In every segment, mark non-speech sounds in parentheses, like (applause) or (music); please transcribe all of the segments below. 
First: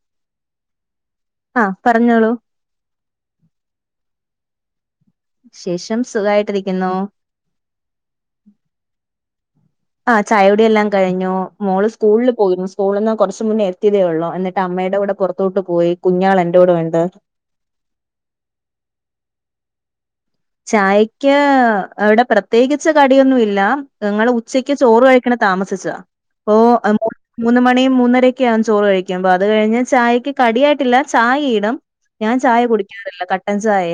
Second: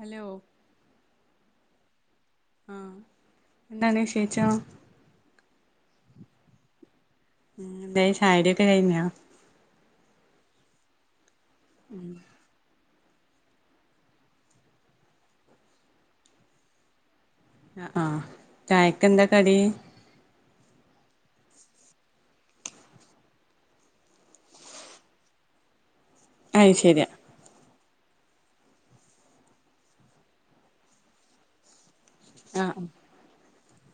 Hello ആഹ് പറഞ്ഞോളൂ ആഹ് എന്താണ് വിശേഷം? വിശേഷം സുഖായിട്ടിരിക്കുന്നു. എന്തായി ചായുടി ഒക്കെ കഴിഞ്ഞോ? ആ ചായൂടി എല്ലാം കഴിഞ്ഞു. മോള് സ്കൂളിൽ പോയിരുന്നു. സ്കൂളിൽന്ന് കുറച്ച് മുന്നേ എത്തിയതേയൊള്ളൂ എന്നിട്ട് അമ്മയുടെ കൂടെ പുറത്തോട്ട് പോയി കുഞ്ഞാൾ എന്റെ കൂടെ ഉണ്ട് ആഹ് ചായക്കെന്താ കടി ചായക്ക് അവിടെ പ്രത്യേകിച്ച് കടിയൊന്നു ഇല്ല ഞങ്ങൾ ഉച്ച ക്ക്‌ ചോറ് കഴിക്കണ താമസിച്ച അപ്പൊ അയ് ശരിയാ (inaudible) മൂന്ന് മണി മൂന്നരക്കെ ആകും ചോറ് കഴിക്കുമ്പൊ അത് കഴിഞ്ഞ് ചായയ്ക്ക് കടിയായിട്ടില്ല ചായ ഇടും ഞാൻ ചായ ആഹ് കുടിക്കാറില്ല. കട്ടൻ ചായ.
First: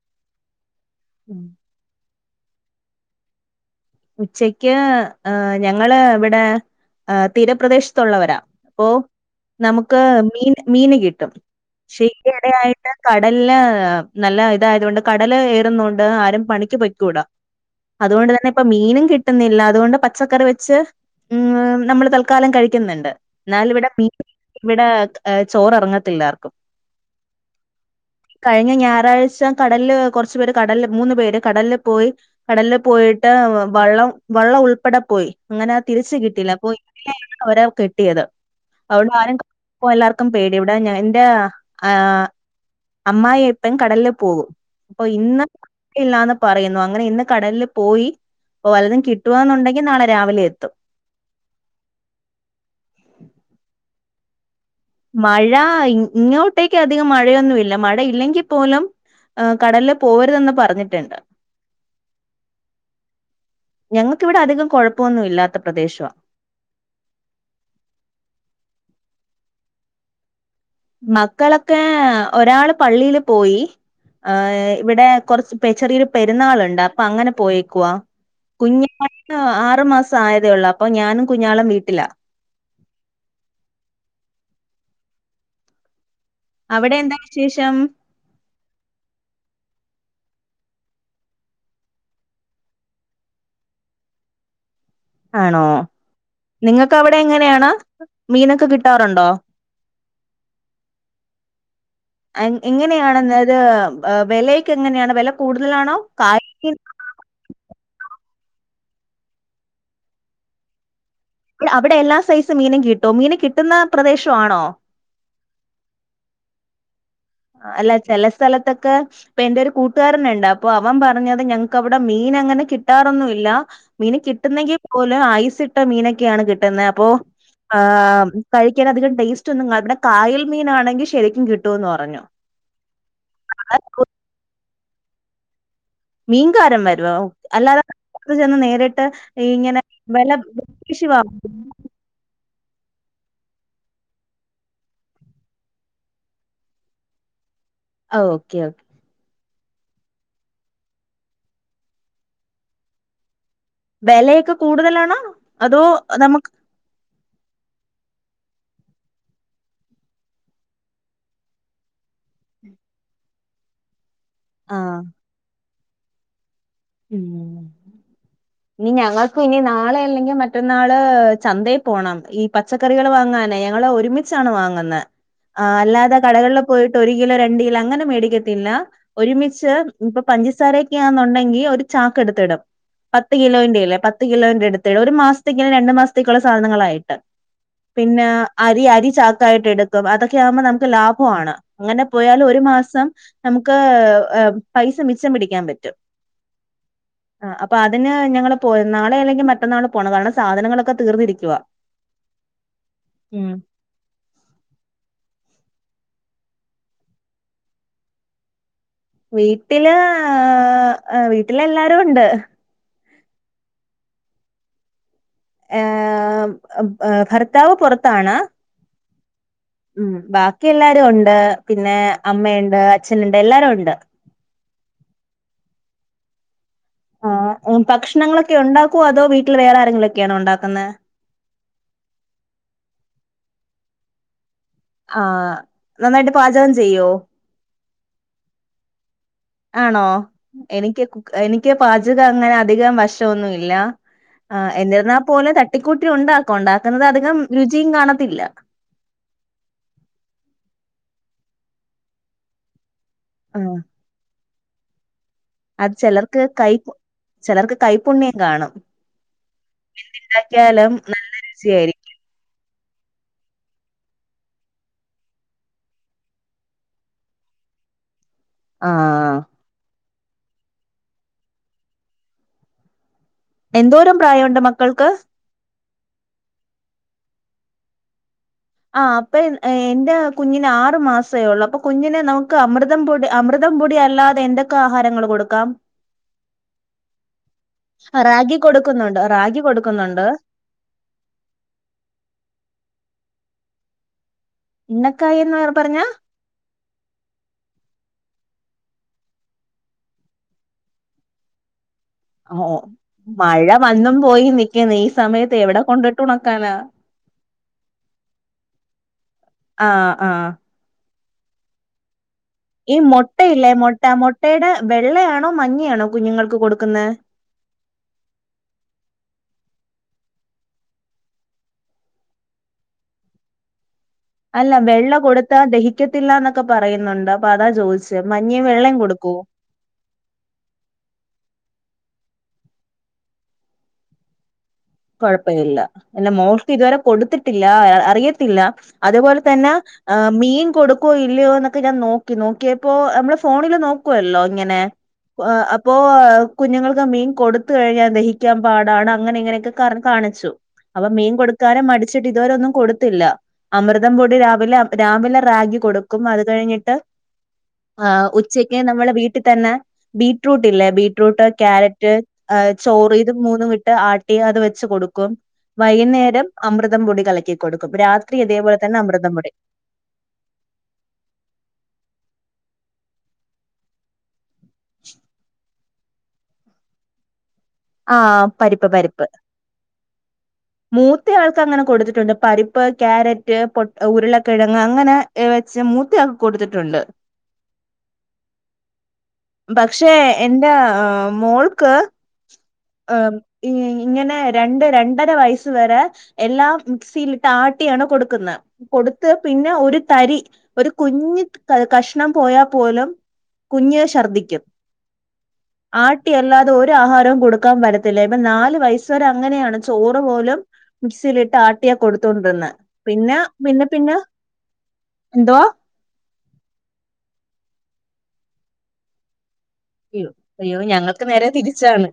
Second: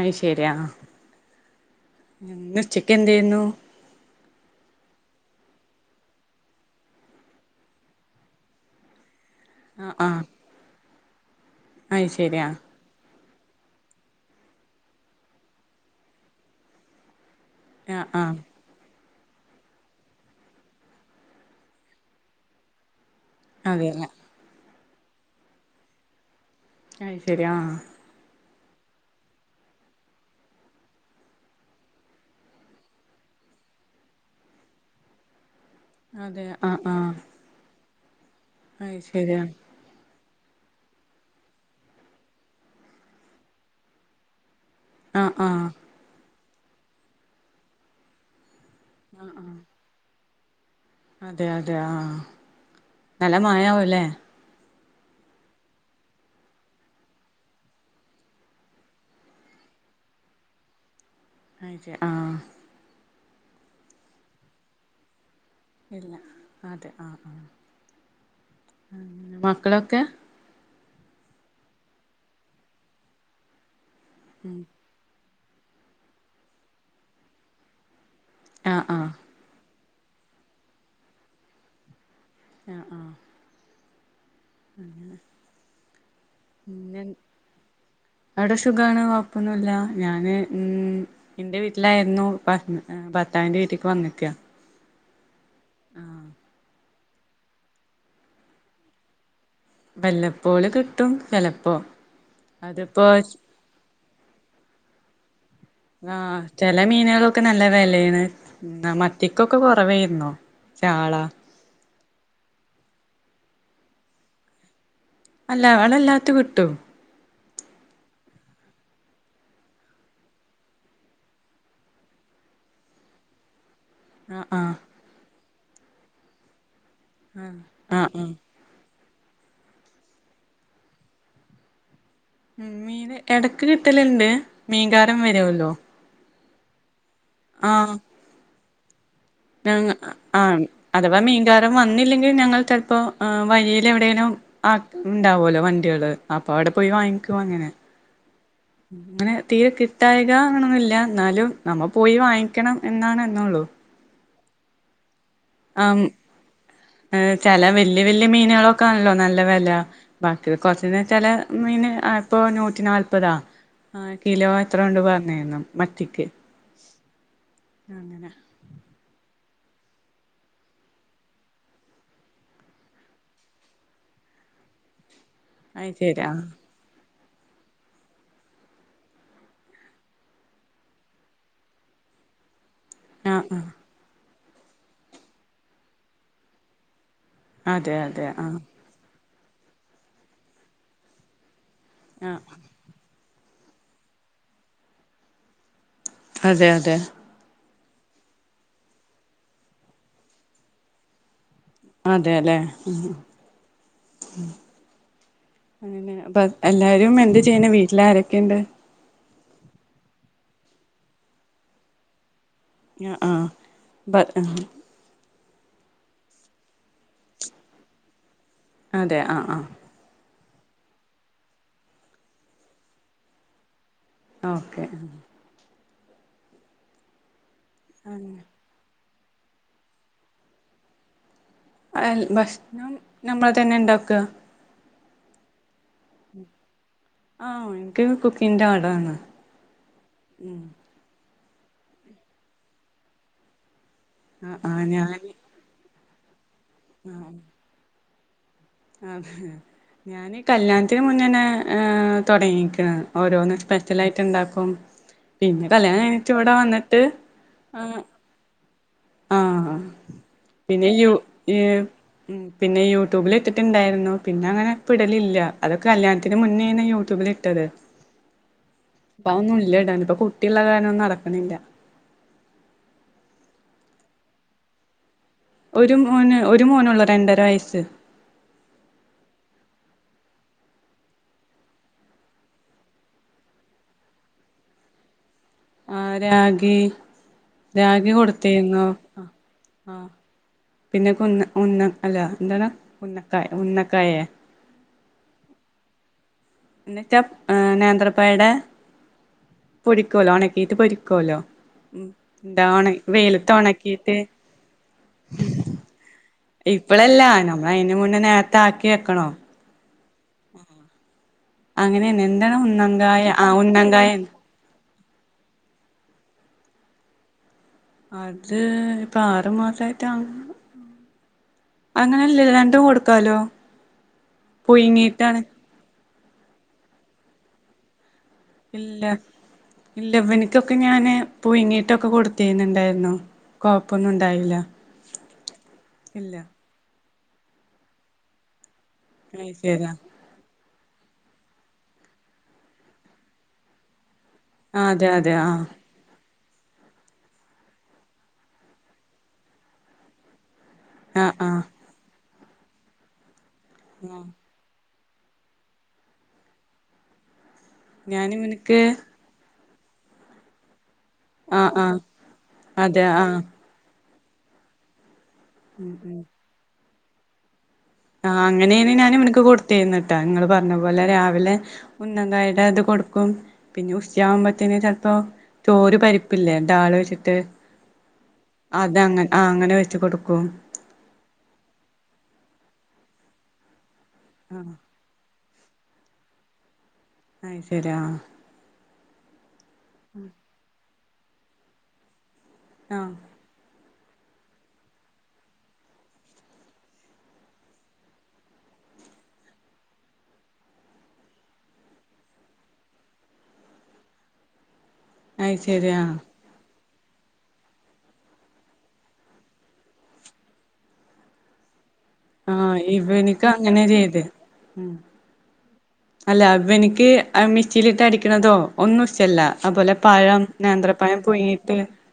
അയ് ശരിയാ ആഹ്. ഉം ഇന്ന് ഉച്ചക്ക് എന്തായിനു ഉച്ചക്ക് ആ ഞങ്ങള് എവിടെ ആ തീരപ്രദേശത്തുള്ളവരാ ഓഹ് ആഹ് നമ്മുക്ക് ആഹ് മീൻ മീന് കിട്ടും ശെ അയ് ഈ ശരിയാ ഇടയായി കടല് നല്ല ഇതായതുകൊണ്ട് കടല് ഏറുന്നോണ്ട് ആരും പണിക്ക് പൊയ്ക്കൂടാ ആഹ് അതുകൊണ്ട് ആഹ് തന്നെ ഇപ്പൊ മീനും കിട്ടുന്നില്ല അതുകൊണ്ട് പച്ചക്കറി വെച്ച് ഉം നമ്മള് തൽക്കാലം കഴിക്കുന്നുണ്ട് എന്നാലു (unintelligible) ഇവിടെീ അതെല്ലേ ഇവിടെ ചോററങ്ങത്തില്ലർക്കും അത്‌ ശെരി ആ കഴിഞ്ഞ ഞായറാഴ്ച കടല് കുറച്ചു പേര് കടല് മൂന്ന് പേര് കടല് പോയി കടലിൽ പോയിട്ട് വള്ളം വള്ളം ഉൾപ്പെടെ പോയി അങ്ങനെ തിരിച്ച് അതെ കിട്ടില്ല പോയി ആഹ് ആഹ് ഇങ്ങെയാണ് ഒരാൾ കെട്ടിയത് അയ് അതുകൊണ്ട് ആരും ശരിയാ ഇപ്പൊ എല്ലാർക്കും പേടി ഇവിടെ ഞാൻ എന്റെ ആ അമ്മായിഅപ്പൻ കടലില് പോകും അപ്പൊ ആഹ് ഇന്ന് ആഹ് ഇല്ലാന്ന് പറയുന്നു അങ്ങനെ ഇന്ന് കടലില് പോയി ഓ വല്ലതും ആഹ് ആഹ് കിട്ടുകവാന്നുണ്ടെങ്കിൽ നാളെ രാവിലെ എത്തും അതെ അതെ ആ നല്ല മായാവല്ലേ മഴ ഇങ്ങോട്ടേക്ക് അധികം മഴയൊന്നുല്ല മഴയില്ലെങ്കിൽ പോലും ഹ് കടലിൽ പോവരുതെന്ന് പറഞ്ഞിട്ടുണ്ട് അച്ച ആ (unintelligible) ഞങ്ങക്കിവിടെ അധികം കുഴപ്പൊന്നും ഇല്ലാത്ത പ്രദേശവാ ഇല്ല അതെ ആ ആ മക്കളൊക്കെ മക്കളൊക്കെ ഒരാള് പള്ളില് പോയി ഹ ഉം ഇവിടെ കുറച്ച് ചെറിയൊരു പെരുന്നാൾുണ്ട് അപ്പ അങ്ങനെ പോയക്കവാ ആഹ് കുഞ്ഞ ആഹ് ആറസ (unintelligible) സായതേള്ളൂ. അപ്പം ഞാനും കുഞ്ഞാളും വീട്ടിലാ ആ ആ അങ്ങനെ അവിടെ എന്താ വിശേഷം അവിടെ സുഖാണ് കുഴപ്പൊന്നുല്ല ഞാന് ഉം ഇന്റെ വീട്ടിലായിരുന്നു പ ഹ് ഭർത്താവിന്റെ വീട്ടിക്ക് വന്ന്ക്കാ ആണോ നിങ്ങക്ക് അവിടെ എങ്ങനെയാണ് മീനൊക്കെ കിട്ടാറുണ്ടോ വല്ലപ്പോള് കിട്ടും ചെലപ്പോ അതിപ്പോ എങ്ങനെയാണത് വിലക്ക് എങ്ങനെയാാണ്ോ വില കൂടുതലാണോ (unintelligible) ചില മീനുകളൊക്കെ നല്ല വിലാണ് മത്തിക്കൊക്കെ കുറവായിരുന്നു ചാള അവിടെ എല്ലാ സൈസും മീനും കിട്ടും മീന് കിട്ടുന്ന പ്രദേശ ആണോ അല്ല അവളല്ലാത്ത കിട്ടും അല്ല ചെല സ്ഥലത്തൊക്കെ ഇപ്പൊ എന്റെ ഒരു കൂട്ടുകാരനുണ്ട് അപ്പൊ അവൻ പറഞ്ഞത് ഞങ്ങക്ക് അവിടെ മീൻ അങ്ങനെ കിട്ടാറൊന്നുല്ല മീൻ ആഹ് ആഹ് കിട്ടുന്നെങ്കിൽ പോലും ഐസ് ഇട്ട മീനൊക്കെയാണ് കിട്ടുന്നത് അപ്പോ ആഹ് കഴിക്കാൻ അധികം ടേസ്റ്റ് ഒന്നും ഇവിടെ കായൽ മീനാണെങ്കിൽ ശരിക്കും കിട്ടുമന്ന് പറഞ്ഞു മം മീന് ഇടക്ക് കിട്ടലുണ്ട് മീകാരം വരുവല്ലോ മീൻകാരം വരുവോ അല്ലാതെ ആഹ് നമ്മുക്ക് ചെന്ന് നേരിട്ട് ഇങ്ങനെ ഞങ്ങ വില ആ പേശി അഥവാ വാങ്ങോ മീൻകാരൻ വന്നില്ലെങ്കിൽ ഞങ്ങൾ ചിലപ്പോ ആ വഴിയിൽ എവിടേലും ആഹ ഉണ്ടാവല്ലോ വണ്ടികള് അപ്പൊ അവിടെ പോയി വാങ്ങിക്കും അങ്ങനെ ഓക്കെ ഓക്കെ അങ്ങനെ തീരെ കിട്ടായിക അങ്ങനൊന്നുല്ല എന്നാലും നമ്മ പോയി വാങ്ങിക്കണം എന്നാണ് എന്നെയുള്ളൂ വെലയൊക്കെ കൂടുതലാണോ അതോ നമുക്ക് ഏ ചെല വല്യ വല്യ മീനുകളൊക്കെ ആണല്ലോ നല്ല വില ബാക്കി കുറച്ച ചില മീന് ഇപ്പൊ നൂറ്റി നാല്പതാ (unintelligible) ആഹ് കിലോ എത്ര ആഹ് ഉണ്ടന്ന് പറഞ്ഞരുന്നു മത്തിക്ക്. ഉം അങ്ങനെ, ഇനി ഞങ്ങൾക്കും ഇനി നാളെ അല്ലെങ്കിൽ മറ്റൊന്നാള് ചന്തയിൽ പോണം ഈ പച്ച പച്ചക്കറികള് വാങ്ങനെ ഞങ്ങള് ഒരുമിച്ചാണ് വാങ്ങുന്നെ. ആ അത് അല്ലാതെ ശരി ആഹ് കടകളില് - പോയിട്ട് ഒരു കിലോ, രണ്ട് കിലോ അങ്ങനെ മേടിക്കത്തില്ല, ഒരുമിച്ച് ഇപ്പൊ പഞ്ചസാരൊക്കെയാന്നൊണ്ടങ്കിൽ ഒരു- ചാക്കെടുത്തിടും പത്ത് ആഹ് ആഹ് കിലോന്റയില്ലേ പത്ത്- പത്ത് കിലോന്റെ എടുത്തിടും. ഒരു മാസത്തേക്കിന് രണ്ടു മാസത്തേക്കുള്ള സാധനങ്ങളായിട്ട്. അതെ പിന്നെ, അതെ ആഹ് അരി അരി ചാക്കായിട്ട് എടുക്കും. അതൊക്കെ ആവുമ്പോൾ നമുക്ക് ലാഭമാണ്. അങ്ങനെ ആഹ് പോയാൽ ഒരു മാസം നമുക്ക് പൈസ ഏ മിച്ചം പിടിക്കാൻ പറ്റും. അതെ അതെ. ആഹ് അപ്പൊ അതിന് ഞങ്ങള് പോവും, നാളെ അല്ലെങ്കിൽ മറ്റന്നാള് പോവണം. കാരണം സാധനങ്ങളൊക്കെ തീർതിരിക്കുവാ അതെ ലേ ഉം അങ്ങനെ അപ്പ എല്ലാരും എന്ത് ചെയ്യണേ വീട്ടില് ആരൊക്കെയുണ്ട്? വീട്ടില് വീട്ടില് എല്ലാരും ഉണ്ട്. ആ ആഹ് ബ ഏ ഭർത്താവ് പുറത്താണ്, അതെ ആഹ് ആ. ഉം ബാക്കി എല്ലാരും ഉണ്ട്. പിന്നെ, അമ്മയുണ്ട്, അച്ഛനുണ്ട് എല്ലാരും ഉണ്ട്. ഓക്കെ ആഹ് ഭക്ഷണങ്ങളൊക്കെ ഉണ്ടാക്കുവോ, അതോ വീട്ടിൽ വേറെ ആരെങ്കിലൊക്കെയണോ ഉണ്ടാക്കുന്നേ? ഭക്ഷണം നമ്മൾ തന്നെ ണ്ടാക്ക. ആഹ് നന്നായിട്ട് പാചകം ചെയ്യോ? ആഹ് എനിക്ക് കുക്കിന്റെ ആളാന്ന്. ആണോ, എനിക്ക് എനിക്ക് പാചകങ്ങനെ അധികം വഷം ഒന്നുല്ല. ആഹ് എന്നിരുന്നാൽപോലും തട്ടിക്കൂട്ടി ഉണ്ടാക്കും. ഉണ്ടാക്കുന്നത് അധികം രുചിയും കാണത്തില്ല. ആഹ് ഞാനീ കല്യാണത്തിന് മുന്നന്നെ തുടങ്ങിക്ക്ണ്. ഓരോന്നും ഉം സ്പെഷ്യൽ ആയിട്ട് ഉണ്ടാക്കും. പിന്നെ, അത് കല്യാണം കഴിഞ്ഞിട്ട് ഇവിടെ വന്നിട്ട് ആ - പുണ്യം കാണും. ആഹ് പിന്നെ ഉണ്ടാക്കിയാലും യു നശിയായിരിക്കും ഉഹ്. പിന്നെ, യൂട്യൂബിൽ ഇട്ടിട്ടുണ്ടായിരുന്നു. പിന്നെ അങ്ങനെ ഇപ്പോഇടലില്ല. അതൊക്കെ കല്യാണത്തിന് മുന്നേന്നു യൂ- യൂട്യൂബില് ഇട്ടത്. ആ ഇപ്പൊ അതൊന്നുല്ല ഇടാന്. ഇപ്പൊ കുട്ടിയുള്ള കാരണൊന്നും നടക്കണില്ല. എന്തോരം പ്രായമുണ്ട് മക്കൾക്ക്? ഒരു മോന്. ഒരു മോനൊള്ളു രണ്ടര വയസ്സ്. ആഹ് അപ്പൊ, എന്റെ കുഞ്ഞിന് ആറു മാസമേ ഉള്ളൂ അപ്പൊ കുഞ്ഞിനെ നമുക്ക് അമൃത- അമൃതം പൊടി അമൃതം പൊടി അല്ലാതെ എന്തൊക്കെ ആഹാരങ്ങൾ കൊടുക്കാം? ആഹ് രാഗി, രാഗി ആ, റാഗി കൊടുത്തീരുന്നു കൊടുക്കുന്നുണ്ട് ആ റാഗി ആഹ കൊടുക്കുന്നുണ്ട് പിന്നെ കുന്ന ഉന്ന അല്ല എന്താണ്? ഉന്നക്കായ ഉന്നക്കായ, ഉന്നക്കായന്ന് പറ പറഞ്ഞ? എന്നിട്ട് നേന്ത്രക്കായയുടെ- പൊടിക്കുവലോ ഉണക്കിട്ട് പൊടിക്കല്ലോ ഉം എന്താ ഓഹ് ഉണ വെയിലത്ത് മഴ വന്നും ഉണക്കിയിട്ട് പോയി നിക്കുന്നു, ഈ സമയത്ത് എവിടെ കൊണ്ടിട്ടു ഉണ ഇപ്പളല്ലാ, നമ്മള് അതിന് മുന്നേ നേരത്തെ ആക്കി വെക്കണം. ആഹ് ആഹ്. അങ്ങനെയന്നെ എന്താണ് ഉന്നങ്കായ ആ ഉന്നങ്കായ. മുട്ടയുടെ വെള്ളയാണോ, മഞ്ഞയാണോ, കുഞ്ഞുങ്ങൾക്ക് കൊടുക്കുന്നത്? അത് ഇപ്പൊ ആറ് മസായിട്ട അങ്ങനെയല്ലല്ലോ രണ്ടും കൊടുക്കാലോ. അല്ല, വെള്ള പുഴുങ്ങിയിട്ടാണ് കൊടുത്താ ദഹിക്കത്തില്ലന്നൊക്കെ പറയുന്നുണ്ട്. അപ്പൊ അതാ ചോദിച്ച് മഞ്ഞയും വെള്ളയും ഇല്ല കൊടുക്കോ? ഇല്ല ഇവൻക്കൊക്കെ ഞാന് പുഴുങ്ങീട്ടൊക്കെ കൊടുത്തിട്ടുണ്ടായിരുന്നു. കൊഴപ്പൊന്നുണ്ടായില്ല കൊഴപ്പയില്ല എൻ്റ മോൾക്കിതുവരെ കൊടുത്തിട്ടില്ലാ അ അറിയത്തില്ല അതേപോലെ അത് തന്നാ ശരിയാ ആ മീൻ കൊടുക്കുവോ ഇല്ലയോന്നൊക്കെ ഞാൻ നോക്കി നോക്കിയപ്പോ നമ്മള് ഫോണില് നോക്കുവല്ലോ ഇങ്ങനെ ആ അതെ അതെ പോ ആ അപ്പ് പ്പോ കുഞ്ഞുങ്ങൾക്ക് മീൻ കൊടുത്ത് കഴിഞ്ഞാ ദഹിക്കാൻ പാടാണ് അങ്ങനെ ഇങ്ങനെയൊക്കെ കാറ് കാണിച്ചു അപ്പൊ ആ മീൻ ആ കൊടുക്കാന് മടിച്ചിട്ട് ഇതുവരെ ഒന്നും കൊടുത്തില്ല അമൃതം ആ പൊടി രാവിലെ രാവിലെ റാഗി കൊടുക്കും അത് കഴിഞ്ഞിട്ട് ആഹ് ഉച്ചക്ക് ഞാനിവനിക്ക് നമ്മള് വീട്ടി തന്നെ ബീറ്റ്റൂട്ടില്ലേ ബീ റ്റ്‌റൂട്ട് ആ ആ ക്യാരറ്റ് അ അതെ ചോറ് ആ ഇത് മൂന്നും ഇട്ട് ആട്ടി അത് വെച്ച് കൊടുക്കും ഉം ഉം വൈകുന്നേരം അമൃതം പൊടി കലക്കി കൊടുക്കും രാത്രി അതേപോലെ തന്നെ അമൃതം പൊടി റ്റേന്നിട്ടാ ഇങ്ങള് പറഞ്ഞ പോലെ രാവിലെ ഉന്നന്തായേടെ അത് കൊടുക്കും പിന്നെ ഉച്ചയാവു മ്പന്തി ത്തിന് ചെൽപ്പോ തോര് പരിപ്പില്ലേ ഡാള് വെച്ചിട്ട് ആ പരിപ്പ് അതങ്ങൻ ആഹ് അങ്ങനെ വെച്ച് കൊടുക്കും മൂത്തയാൾക്കങ്ങന കൊടുത്തിട്ടുണ്ട് പരിപ്പ് ക്യാരറ്റ് പൊട് ആഹ് ഉരുളക്കിഴങ്ങ് അങ്ങനെ എ വെച്ച മൂത്തയാക്ക് കൊടുത്തിട്ടുണ്ട് അയ്ശരി ആഹ് പക്ഷേ എന്റ അ മോൾക്ക് ആഹ് ഇ ഇങ്ങനെ രണ്ട് രണ്ടര വയസ് വരെ എല്ലാം മിക്സിയിലിട്ട് ആട്ടിയാണ് കൊടുക്കുന്നേ കൊടുത്ത് പിന്നെ ഒരു തരി ഒരു കുഞ്ഞ് ക കഷ്ണം പോയാ പോലും കുഞ്ഞ് ശർദ്ദിക്കും അത് ശരി ആഹ് ആട്ടി അല്ലാതെ ഒരു ആഹാരവും കൊടു ക്കാൻ പറ്റത്തില്ല ഇപ്പ നാല് വയസ് വരെ അങ്ങനെയാണ് ചോറ് പോലും മിക്‌സീലിട്ടാ ട്ടിയാ കൊടുത്തോണ്ടിര്ന്നെ ആഹ് പിന്നെ ഇവനിക്ക് അങ്ങനെ പിന്നെപ്പിന്നെ ചെയ്ത് എന്തുവാ അല്ലാ ഇവനിക്ക് അ മിക്സീലിട്ടടിക്കണതോ ഒന്നും ഇഷ്ടല്ലാ അഅ് പോലെ അയ്യോ പഴം അയ്യോ നേന്ത്രപ്പഴം ഞങ്ങൾക്ക് നേരെ പുഴുങ്ങീട്ട് തിരിച്ചാണ്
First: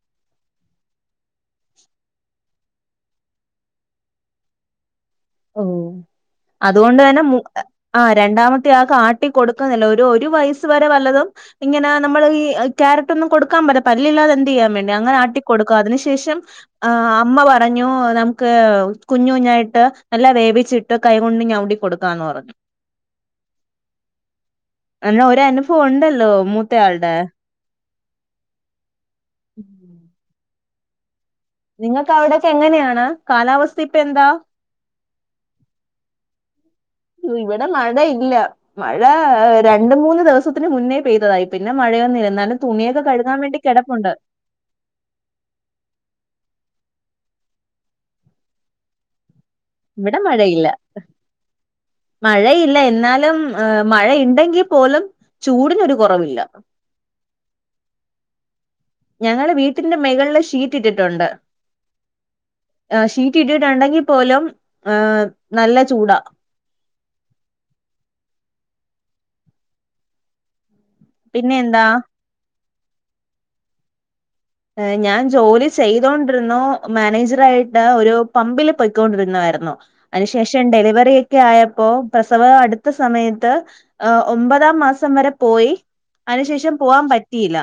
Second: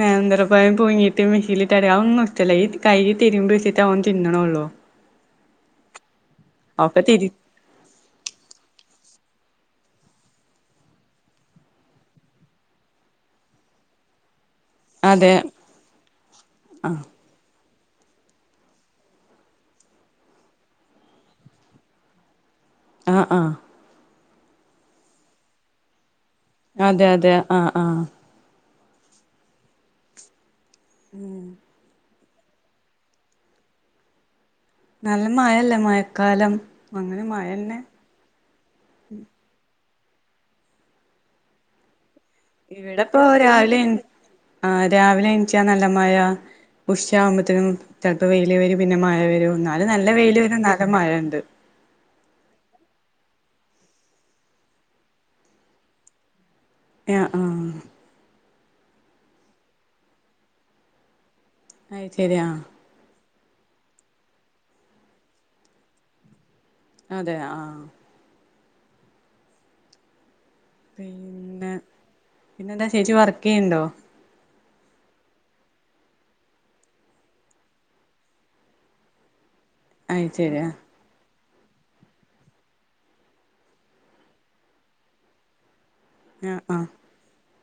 നേന്ത്രപ്പയം പുയുങ്ങീട്ട് മിക്‌സീലിട്ടര അ ഒന്നും ഇഷ്ടല്ല ഈ കയ്യി തിരുമ്പി വെച്ചിട്ട ഓൻ തിന്നണൊള്ളൂ ഓ അതുകൊണ്ട് ഒക്കെ തന്നെ തിരി മൂ എ ആഹ് രണ്ടാമത്തെയാക്കാട്ടി കൊടുക്കുന്നില്ല ഒരു ഒരു വയസ്സ് വരെ വല്ലതും ഇങ്ങനാ നമ്മള് ഈ അ ക്യാരറ്റൊന്നും കൊടുക്കാൻ പറ്റ പല്ലില്ലാതെ എന്തെയ്യാൻ വേണ് ടെ അതെ അങ്ങനാട്ടി കൊടുക്കും അതിനു ശേഷം ആ ആഹ് അമ്മ പറഞ്ഞു നമുക്ക് കുഞ്ഞ് കുഞ്ഞായിട്ട് നല്ല വേവിച്ചിട്ട കൈ കൊണ്ട് ഞവിടി കൊടുക്കാന്ന് പറഞ്ഞു ആഹ് ആഹ് അല്ലാ ഒരനുഫൊണുണ്ടല്ലേ മു അതെയതെ ആഹ് ആഹ് ഉം ഉം നിങ്ങക്കവിടെയൊക്കെ എങ്ങനെയാണ് കാലാവസ്ഥയിപ്പെന്താ നല്ല മയല്ലേ മയക്കാലം ഓ ഇവടെ മഴയില്ലാ മഴാ രണ്ട് മൂന്ന് ദിവസത്തിന് മുന്നേ പെയ്തതായി പിന്നെ മഴയൊന്നില്ലെന്നാലും തുണിയൊക്ക കഴുകാൻ വേണ്ടി കെടപ്പുണ്ട് ആഹ് രാവിലെ എണിച്ചാ നല്ല മയ ഉശയാവുമ്പത്തിനും ചെലപ്പ വെയില് വരും പിന്നെ മയ വരും എന്നാലും നല്ല ഇവിടെ വെയില് വരും മഴയില്ല നല്ല മയ ഇണ്ട് മഴയില്ല എന്നാലും അ മഴയിണ്ടെങ്കി പോലും ചൂടിനൊരു കൊറവില്ല യാ ആഹ് ഞങ്ങള് വീട്ടിന്റെ മെകളില് ഷീറ്റിട്ടിട്ടുണ്ട് അയ് ശരിയാ ആഹ് ഷീറ്റിട്ടിട്ടുണ്ടെങ്കി പോലും അ് നല്ല ചൂടാ അതെ ആഹ് പിന്നെ എന്താ എന്താ ചേച്ചി വർക്ക് ചെയ്യിണ്ടോ ഞാൻ ജോലി ചെയ്തോണ്ടിരുന്നു മാനേജർ ആയിട്ട് ഒരു പമ്പില് പൊയ്ക്കൊണ്ടിരുന്നായിരുന്നു. അത് ശരി അതിനുശേഷം ആഹ് ഡെലിവറി ഒക്കെ ആയപ്പോ പ്രസവം അടുത്ത സമയത്ത് ഏഹ് ഒമ്പതാം മാസം വരെ പോയി ആഹ് അതിനുശേഷം ആഹ് പോവാൻ പറ്റിയില്ല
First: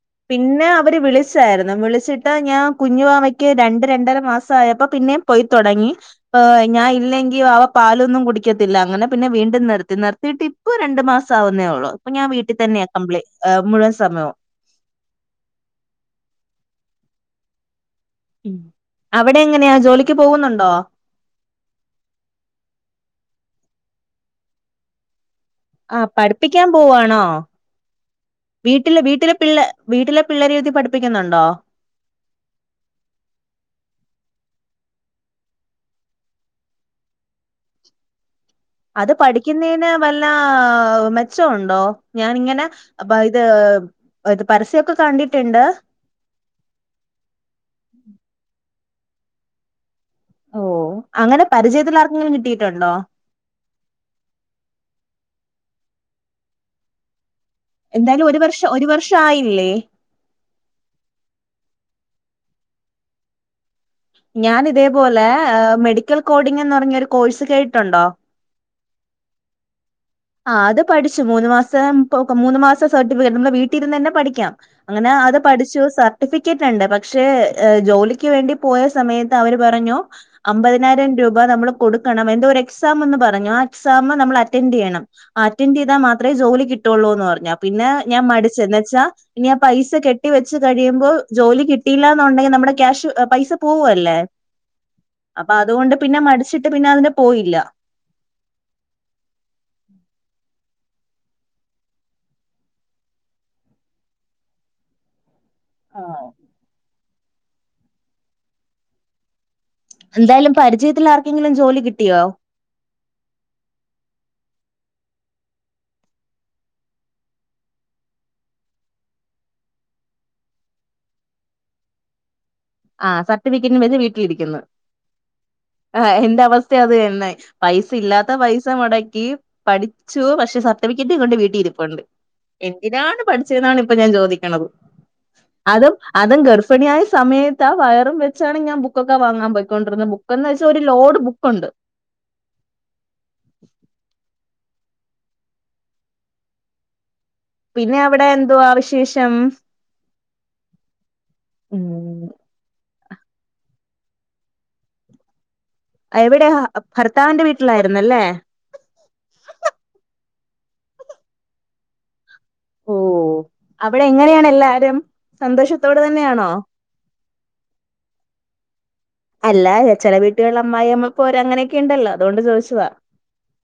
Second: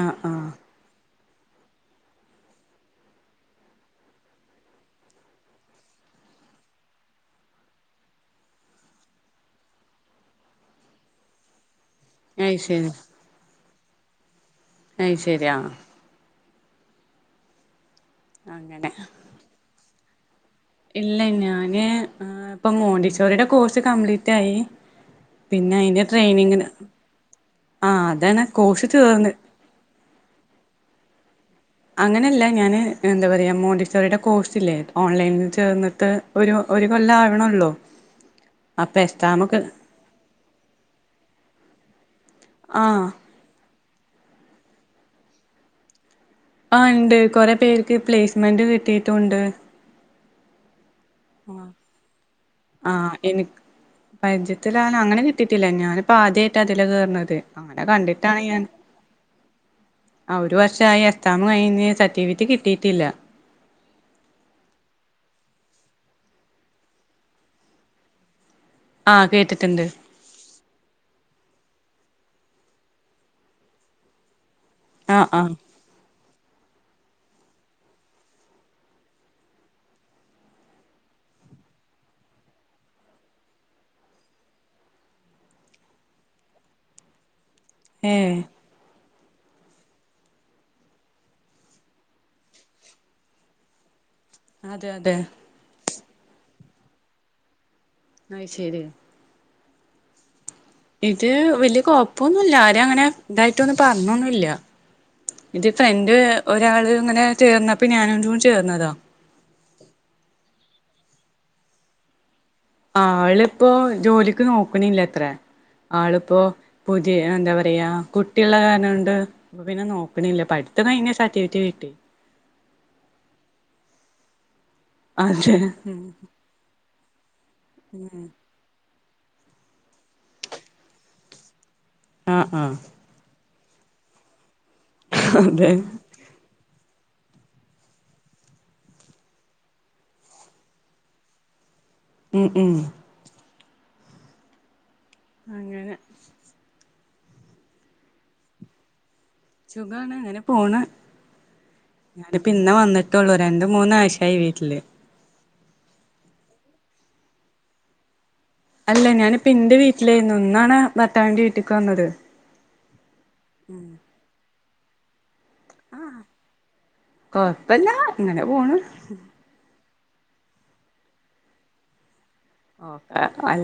ആഹ് ആഹ് പിന്നെ അവര് വിളിച്ചായിരുന്നു വിളിച്ചിട്ട് ഞാൻ കുഞ്ഞുവാവയ്ക്ക് രണ്ട് രണ്ടര മാസം ആയപ്പോ പിന്നെയും പോയിത്തൊടങ്ങി. ഇപ്പൊ ഞാൻ ഇല്ലെങ്കിൽ വാവ പാലൊന്നും കുടിക്കത്തില്ല അങ്ങനെ പിന്നെ വീണ്ടും നിർത്തി നിർത്തിയിട്ട് ഇപ്പ ഇപ്പൊ രണ്ടു മാസം ആവുന്നേ ഉള്ളൂ ഇപ്പൊ ഞാൻ അത് വീട്ടിൽ ശരി തന്നെയാണ് കംപ്ലീ മുഴുവൻ സമയോം അയ്ശെരി ആഹ് അങ്ങനെ ഇവിടെ എങ്ങനെയാ ജോലിക്ക് പോകുന്നുണ്ടോ ഇല്ല ഞാന് ഇപ്പം മോണ്ടിസ്റ്റോറിടെ കോഴ്സ് കംപ്ലീറ്റ് ആയി. പിന്നെ ആ അയിന്റെ പഠിപ്പിക്കാൻ ട്രെയിനിങ്ങിന് പോവാണോ ആ അതാണ് കോഴ്സ് വീട്ടില് ചേർന്ന് വീട്ടിലെ പിള്ളേ വീട്ടിലെ പിള്ളേരെ എഴുതി പഠിപ്പിക്കുന്നുണ്ടോ അങ്ങനെയല്ല ഞാന് എന്താ പറയാ മോണ്ടിസ്റ്റോറിയുടെ കോഴ്സ് ഇല്ലേ ഓൺലൈനിൽ ചേർന്നിട്ട് ഒരു ഒരു കൊല്ലം ആവണോല്ലോ അത് പഠിക്കുന്നതിന് വല്ല മെച്ചവുണ്ടോ ഞാനിങ്ങനെ ആഹ് പ ഇത് ഇത് പരസ്യവൊക്കെ കണ്ടിട്ടുണ്ട് ആ ഇണ്ട് കൊറെ പേർക്ക് പ്ലേസ്മെന്റ് കിട്ടിയിട്ടുമുണ്ട് ഓഹ് അങ്ങനെ പരിചയത്തിൽ ആർക്കെങ്കിലും കിട്ടിയിട്ടുണ്ടോ ആഹ് എനിക്ക് പരിചയത്തിലാണ് അങ്ങനെ കിട്ടിയിട്ടില്ല ഞാനിപ്പോ ആദ്യായിട്ടാ ഇതില് കേറണത് എന്തായാലും ഒരു വർഷം ഒരു വർഷം ആയില്ലേ ആ ഒരു വർഷമായി എക്സാം കയിഞ്ഞ് സർട്ടിഫിക്കറ്റ് കിട്ടിയിട്ടില്ല. ഞാൻ ഇതേപോലെ മെഡിക്കൽ കോഡിംഗ് എന്ന് പറഞ്ഞ ഒരു കോഴ്സ് കേട്ടിട്ടുണ്ടോ ആഹ് കേട്ടിട്ടുണ്ട് ആഹ് അത് പഠിച്ചു മൂന്ന് മാസം പ്പൊ ക്കോ മൂന്ന് മാസ സർട്ടിഫിക്കറ്റ് നമ്മുടെ വീട്ടിലിരുന്ന് തന്നെ പഠിക്കാം. അങ്ങനെ ആഹ് അത് ആഹ് പഠിച്ചു സർ സർട്ടിഫിക്കറ്റ് ഉണ്ട് പക്ഷേ ജോലിക്ക് വേണ്ടി പോയ സമയത്ത് അവര് പറഞ്ഞു അമ്പതിനായിരം രൂപ നമ്മള് കൊടുക്കണം എന്തോരെക്സാമെന്ന് പറഞ്ഞു ആ എക്സാമ് നമ്മൾളറ്റൻഡറ് ചെയ്യണം. അറ്റന്റെയ്താ മാത്രെ ജോലി കിട്ടൊള്ളൂന്ന് പറഞ്ഞ് പിന്നെ ഞാൻ ഏഹ് മടിച്ച് എന്നെച്ചാ ഇനി ആ പൈസ കെട്ടി വെച്ച് കഴിയുമ്പോ ജോലി കിട്ടില്ലാന്നൊണ്ടെങ്കി നമ്മുടെ ക്യാഷ് പൈസ പോവാല്ലേ അതെ അതെ അപ്പൊ അതുകൊണ്ട് പിന്നെ മടിച്ചിട്ട് പിന്നെ അതിന് പോയില്ല അയ് ശെരിയാ (inaudible) ഇത് വെല്യ കൊപ്പൊന്നൂല്ല ആരങ്ങനെ ഇതായിട്ടൊന്നും പറഞ്ഞൊന്നുംല്ല്യ. എന്റെ ആ. ഫ്രണ്ട് ഒരാള് ഇങ്ങനെ ചേർന്നപ്പൊ ഞാനും അങ്ങട്ട് കൂടി ചേർന്നതാ എന്തായാലും പരിചയത്തിൽ ആർക്കെങ്കിലും ജോലി കിട്ടിയോ ആളിപ്പോ ജോലിക്ക് നോക്കണില്ലാത്രേ ആളിപ്പൊ പുതിയ എന്താ പറയാ കുട്ടിയുള്ള കാരണോണ്ട് അപ്പൊ പിന്നെ നോക്കണില്ല പഠിത്തം കയിഞ്ഞ് സർട്ടിഫിക്കറ്റ് കിട്ടി. ആ സർട്ടിഫിക്കറ്റും വെച്ച് വീട്ടിലിരിക്കുന്നു അതെ ആ എന്റെ അവസ്ഥയും അത് തന്നെ പൈസ ഇല്ലാത്ത പൈസ മുടക്കി പഠിച്ചു പക്ഷെ സർട്ടിഫിക്കറ്റ് കൊണ്ട് വീട്ടിൽ ഇരിപ്പുണ്ട് ആഹ് ആഹ് എന്തിനാണ് പഠിച്ചേന്നാണ് ഇപ്പൊ ഞാൻ ചോദിക്കണത്. അതെ അതും അതും ഗർഭിണിയായ സമയ ത്താ വയറും വെച്ചാണ് ഞാൻ ബുക്കൊക്കെ വാങ്ങാൻ പോയിക്കൊണ്ടിരുന്നേ ബുക്കന്ന് വെച്ചാ ഒരു ലോഡ് ബുക്കുണ്ട്. ഉംഹ് ഉംഹ് അങ്ങനെ പിന്നെ അവിടെ എന്തുവാ വിശേഷം ചുഖാണ് അങ്ങനെ പോണ് ഉം ഞാനിപ്പോ ഇന്നാവന്നിട്ടുള്ളൂ രണ്ട് മൂന്നാഴ്ചായി വീട്ടില് എവിടെ ആ ഭർത്താവിന്റെ വീട്ടിലായിരുന്നല്ലേ? അല്ല! ഞാനിപ്പൊ ഇന്റെ വീട്ടിലേന്നു ഇന്നാണ് ഭർത്താവിന്റെ വീട്ടിക്ക് വന്നത് ഓ അവിടെ എങ്ങെനെയാണ് എല്ലാരും സന്തോഷത്തോടെ തന്നെയാണോ? കൊഴപ്പല്ല ഇങ്ങനെ പോണ് അല്ല ചെല വീട്ടുകളിൽ അമ്മായിഅമ്മ പോര് അങ്ങനെയൊക്കെണ്ടല്ലോ അതുകൊണ്ട് ചോദിച്ച് ആഹ് (unintelligible)